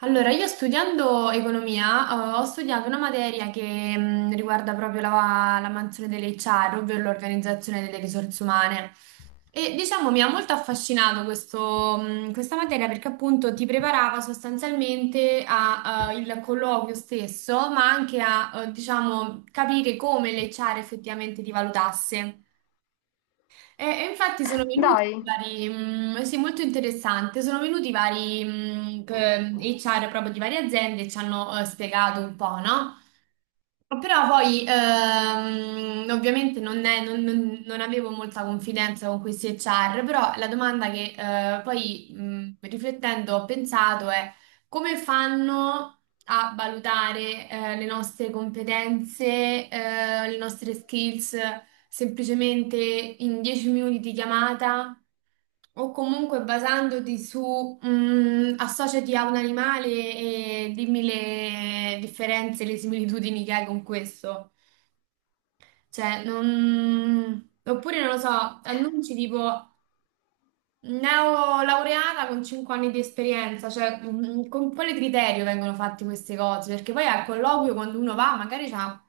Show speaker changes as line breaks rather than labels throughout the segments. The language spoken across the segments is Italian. Allora, io studiando economia, ho studiato una materia che riguarda proprio la mansione dell'HR, ovvero l'organizzazione delle risorse umane. E diciamo mi ha molto affascinato questo, questa materia perché appunto ti preparava sostanzialmente al colloquio stesso, ma anche a, diciamo, capire come l'HR effettivamente ti valutasse. E infatti sono venuti
Dai.
sì, molto interessante, sono venuti vari HR proprio di varie aziende e ci hanno spiegato un po', no? Però poi ovviamente non, è- non- non- non avevo molta confidenza con questi HR, però la domanda che poi riflettendo ho pensato è come fanno a valutare le nostre competenze, le nostre skills? Semplicemente in 10 minuti di chiamata o comunque basandoti su associati a un animale e dimmi le differenze, le similitudini che hai con questo. Cioè, non... Oppure, non lo so, annunci tipo neolaureata con 5 anni di esperienza, cioè con quale criterio vengono fatte queste cose? Perché poi al colloquio quando uno va magari c'ha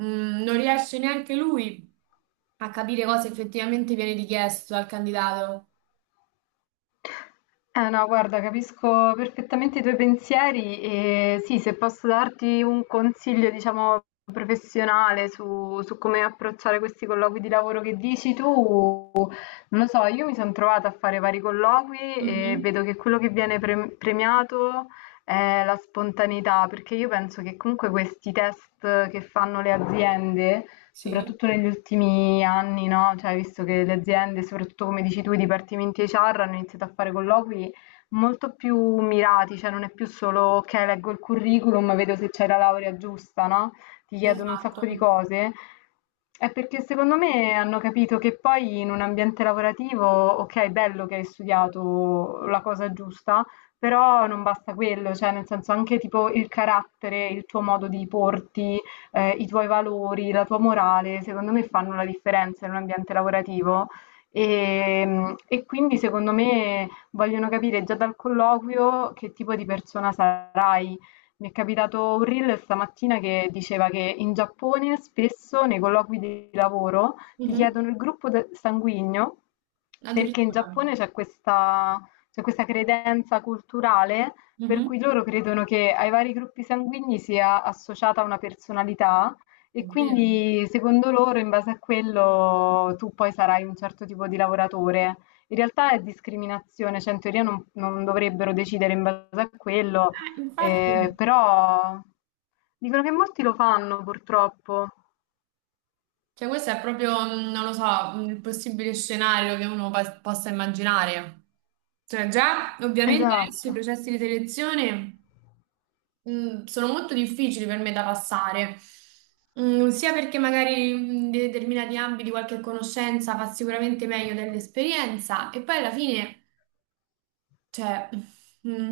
Non riesce neanche lui a capire cosa effettivamente viene richiesto al candidato.
Eh no, guarda, capisco perfettamente i tuoi pensieri e sì, se posso darti un consiglio, diciamo, professionale su come approcciare questi colloqui di lavoro che dici tu. Non lo so, io mi sono trovata a fare vari colloqui e
Mhm.
vedo che quello che viene premiato è la spontaneità, perché io penso che comunque questi test che fanno le aziende,
Sì.
soprattutto negli ultimi anni, no? Cioè, visto che le aziende, soprattutto come dici tu, i dipartimenti HR hanno iniziato a fare colloqui molto più mirati, cioè non è più solo ok, leggo il curriculum, vedo se c'è la laurea giusta, no? Ti chiedono un sacco
Esatto.
di cose, è perché secondo me hanno capito che poi in un ambiente lavorativo, ok, è bello che hai studiato la cosa giusta, però non basta quello, cioè nel senso anche tipo il carattere, il tuo modo di porti, i tuoi valori, la tua morale, secondo me fanno la differenza in un ambiente lavorativo. E quindi secondo me vogliono capire già dal colloquio che tipo di persona sarai. Mi è capitato un reel stamattina che diceva che in Giappone spesso nei colloqui di lavoro ti
Mhm.
chiedono il gruppo sanguigno perché in
Addirittura.
Giappone c'è questa credenza culturale per
Mhm.
cui loro credono che ai vari gruppi sanguigni sia associata una personalità e
Oddio.
quindi secondo loro in base a quello tu poi sarai un certo tipo di lavoratore. In realtà è discriminazione, cioè in teoria non dovrebbero decidere in base a quello.
Infatti,
Però dicono che molti lo fanno purtroppo.
cioè questo è proprio, non lo so, il possibile scenario che uno possa immaginare. Cioè già, ovviamente adesso
Esatto.
i processi di selezione sono molto difficili per me da passare, sia perché magari in determinati ambiti qualche conoscenza fa sicuramente meglio dell'esperienza e poi alla fine, cioè, mm,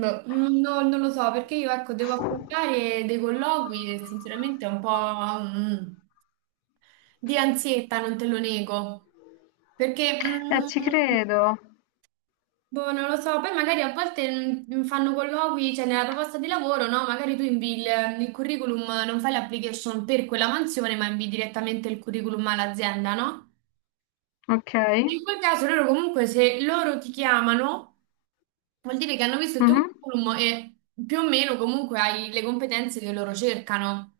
non lo so, perché io ecco devo affrontare dei colloqui e sinceramente è un po' di ansietta, non te lo nego, perché...
Ci
mm,
credo.
Boh, non lo so, poi magari a volte fanno colloqui, cioè nella proposta di lavoro, no? Magari tu invi il curriculum, non fai l'application per quella mansione, ma invi direttamente il curriculum all'azienda, no?
Okay.
In quel caso loro comunque se loro ti chiamano vuol dire che hanno visto il tuo
Mh-mh.
curriculum e più o meno comunque hai le competenze che loro cercano.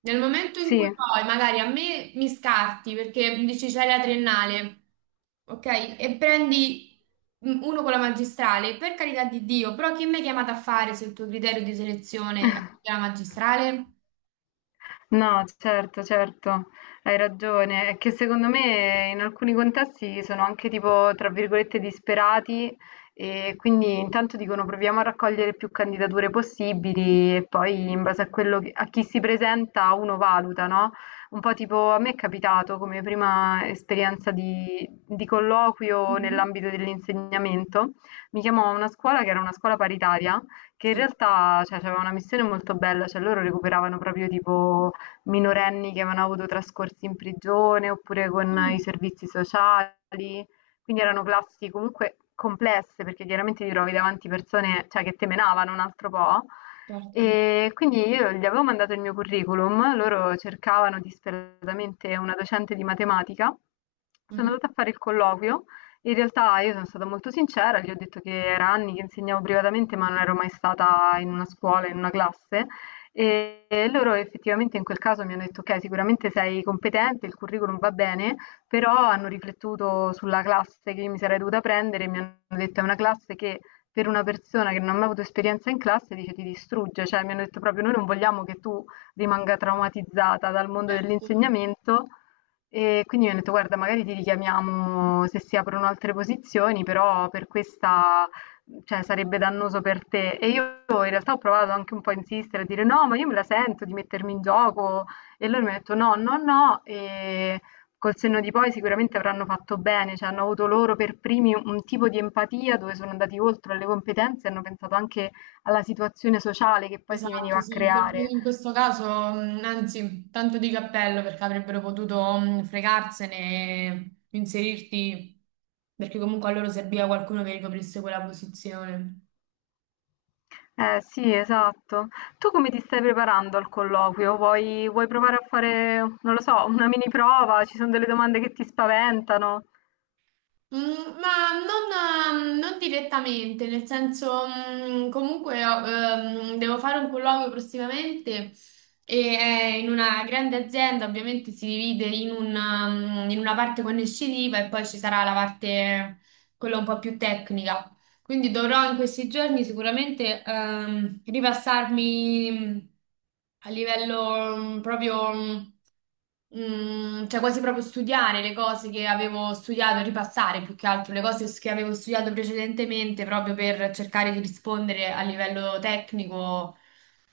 Nel momento in
Sì.
cui poi magari a me mi scarti perché dici c'hai la triennale, ok? E prendi uno con la magistrale, per carità di Dio, però chi mi hai chiamato a fare se il tuo criterio di selezione è la magistrale?
No, certo, certo, hai ragione. È che secondo me in alcuni contesti sono anche tipo, tra virgolette, disperati e quindi intanto dicono proviamo a raccogliere più candidature possibili e poi in base a quello a chi si presenta uno valuta, no? Un po' tipo a me è capitato come prima esperienza di colloquio
Mhm.
nell'ambito dell'insegnamento, mi chiamò una scuola che era una scuola paritaria che in
Sì.
realtà, cioè, aveva una missione molto bella, cioè loro recuperavano proprio tipo minorenni che avevano avuto trascorsi in prigione oppure con i
Mm,
servizi sociali, quindi erano classi comunque complesse perché chiaramente ti trovi davanti persone, cioè, che temenavano un altro po'.
certo.
E quindi io gli avevo mandato il mio curriculum, loro cercavano disperatamente una docente di matematica. Sono
Mhm.
andata a fare il colloquio. In realtà io sono stata molto sincera, gli ho detto che era anni che insegnavo privatamente, ma non ero mai stata in una scuola, in una classe. E loro effettivamente in quel caso mi hanno detto: "Okay, sicuramente sei competente, il curriculum va bene", però hanno riflettuto sulla classe che io mi sarei dovuta prendere e mi hanno detto: "È una classe che per una persona che non ha mai avuto esperienza in classe", dice, "ti distrugge". Cioè, mi hanno detto proprio: "Noi non vogliamo che tu rimanga traumatizzata dal mondo
Certo.
dell'insegnamento". E quindi mi hanno detto: "Guarda, magari ti richiamiamo se si aprono altre posizioni, però per questa cioè sarebbe dannoso per te. E io in realtà ho provato anche un po' a insistere, a dire: "No, ma io me la sento di mettermi in gioco". E loro mi han detto: "No, no, no". E col senno di poi sicuramente avranno fatto bene, cioè hanno avuto loro per primi un tipo di empatia dove sono andati oltre alle competenze e hanno pensato anche alla situazione sociale che poi si veniva
Esatto,
a
sì,
creare.
in questo caso, anzi, tanto di cappello perché avrebbero potuto fregarsene, e inserirti, perché comunque a loro serviva qualcuno che ricoprisse quella posizione.
Eh sì, esatto. Tu come ti stai preparando al colloquio? Vuoi provare a fare, non lo so, una mini prova? Ci son delle domande che ti spaventano?
Ma non, non direttamente, nel senso, comunque devo fare un colloquio prossimamente e è in una grande azienda, ovviamente si divide in una, in una parte conoscitiva e poi ci sarà la parte, quella un po' più tecnica. Quindi dovrò in questi giorni sicuramente ripassarmi a livello cioè quasi proprio studiare le cose che avevo studiato, ripassare più che altro le cose che avevo studiato precedentemente proprio per cercare di rispondere a livello tecnico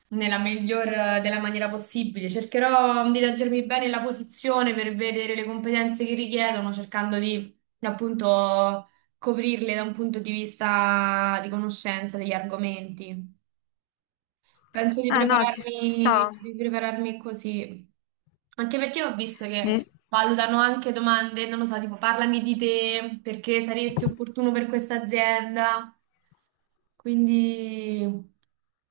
nella miglior della maniera possibile. Cercherò di leggermi bene la posizione per vedere le competenze che richiedono, cercando di appunto coprirle da un punto di vista di conoscenza degli argomenti. Penso
Eh no, ci sta.
di prepararmi così. Anche perché ho visto
Di-
che valutano anche domande, non lo so, tipo parlami di te, perché saresti opportuno per questa azienda. Quindi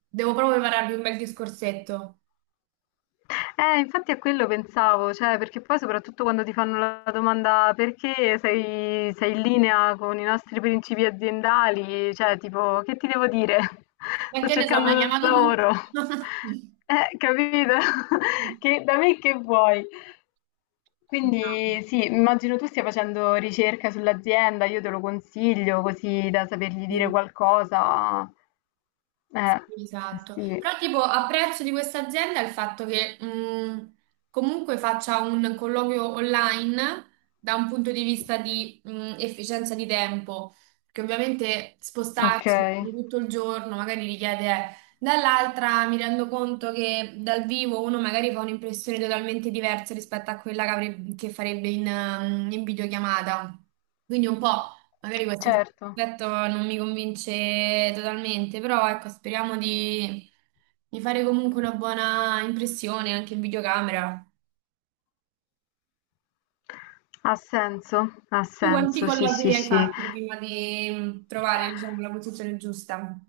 devo proprio prepararmi un bel discorsetto.
Infatti a quello pensavo, cioè, perché poi soprattutto quando ti fanno la domanda perché sei in linea con i nostri principi aziendali, cioè, tipo, che ti devo dire?
E
Sto
che ne so, mi
cercando
hai
un
chiamato tu?
lavoro. Capito? Che, da me che vuoi?
No.
Quindi sì, immagino tu stia facendo ricerca sull'azienda, io te lo consiglio così da sapergli dire
Sì.
qualcosa. Eh,
Esatto,
sì.
però tipo apprezzo di questa azienda il fatto che comunque faccia un colloquio online da un punto di vista di efficienza di tempo, che ovviamente spostarsi
Okay,
per tutto il giorno magari richiede, eh. Dall'altra mi rendo conto che dal vivo uno magari fa un'impressione totalmente diversa rispetto a quella che, che farebbe in, in videochiamata, quindi un po'. Magari questo
certo.
aspetto non mi convince totalmente, però ecco, speriamo di fare comunque una buona impressione anche in videocamera.
Ha senso, ha
Tu quanti
senso, sì, sì,
collabori hai
sì.
fatto prima di trovare, diciamo, la posizione giusta?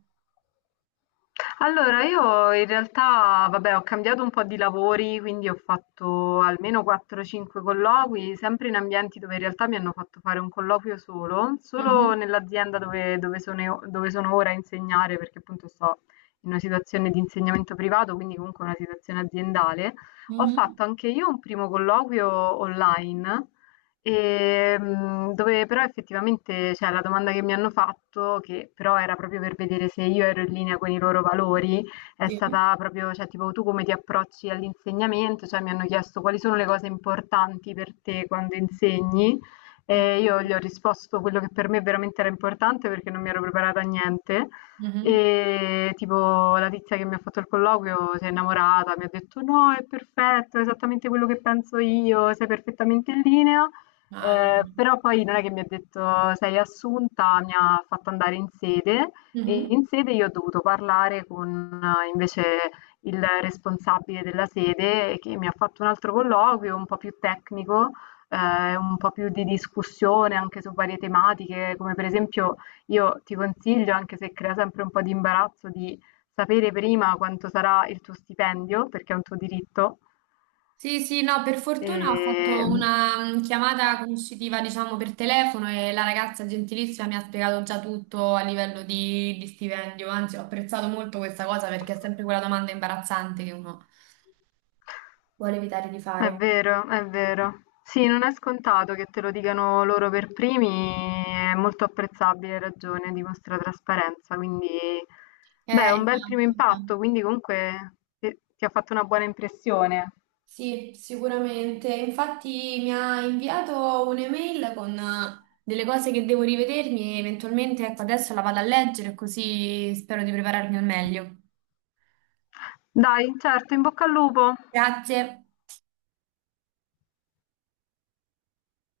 Allora, io in realtà, vabbè, ho cambiato un po' di lavori, quindi ho fatto almeno 4-5 colloqui, sempre in ambienti dove in realtà mi hanno fatto fare un colloquio solo,
Mhm.
solo nell'azienda dove dove sono ora a insegnare, perché appunto sto in una situazione di insegnamento privato, quindi comunque una situazione aziendale. Ho
Mhm.
fatto anche io un primo colloquio online. Dove però effettivamente, cioè, la domanda che mi hanno fatto, che però era proprio per vedere se io ero in linea con i loro valori, è
Sì.
stata proprio, cioè, tipo, tu come ti approcci all'insegnamento? Cioè, mi hanno chiesto quali sono le cose importanti per te quando insegni.
Ok.
E io gli ho risposto quello che per me veramente era importante perché non mi ero preparata a niente.
Mhm.
E tipo la tizia che mi ha fatto il colloquio si è innamorata, mi ha detto no, è perfetto, è esattamente quello che penso io, sei perfettamente in linea.
Ah, vedi.
Però poi non è che mi ha detto: "Sei assunta", mi ha fatto andare in sede e
Mhm.
in sede io ho dovuto parlare con invece il responsabile della sede che mi ha fatto un altro colloquio un po' più tecnico, un po' più di discussione anche su varie tematiche, come per esempio io ti consiglio, anche se crea sempre un po' di imbarazzo, di sapere prima quanto sarà il tuo stipendio, perché è un tuo diritto.
Sì, sì, no, per fortuna ho fatto
Ehm
una chiamata conoscitiva, diciamo, per telefono e la ragazza gentilissima mi ha spiegato già tutto a livello di stipendio, anzi ho apprezzato molto questa cosa perché è sempre quella domanda imbarazzante che uno vuole evitare di
È
fare.
vero, è vero. Sì, non è scontato che te lo dicano loro per primi, è molto apprezzabile, hai ragione, dimostra trasparenza, quindi beh, è
Eh,
un bel primo
esatto,
impatto,
esatto.
quindi comunque ti ha fatto una buona impressione.
Sì, sicuramente. Infatti mi ha inviato un'email con delle cose che devo rivedermi e eventualmente, ecco, adesso la vado a leggere così spero di prepararmi al meglio.
Dai, certo, in bocca al lupo.
Grazie.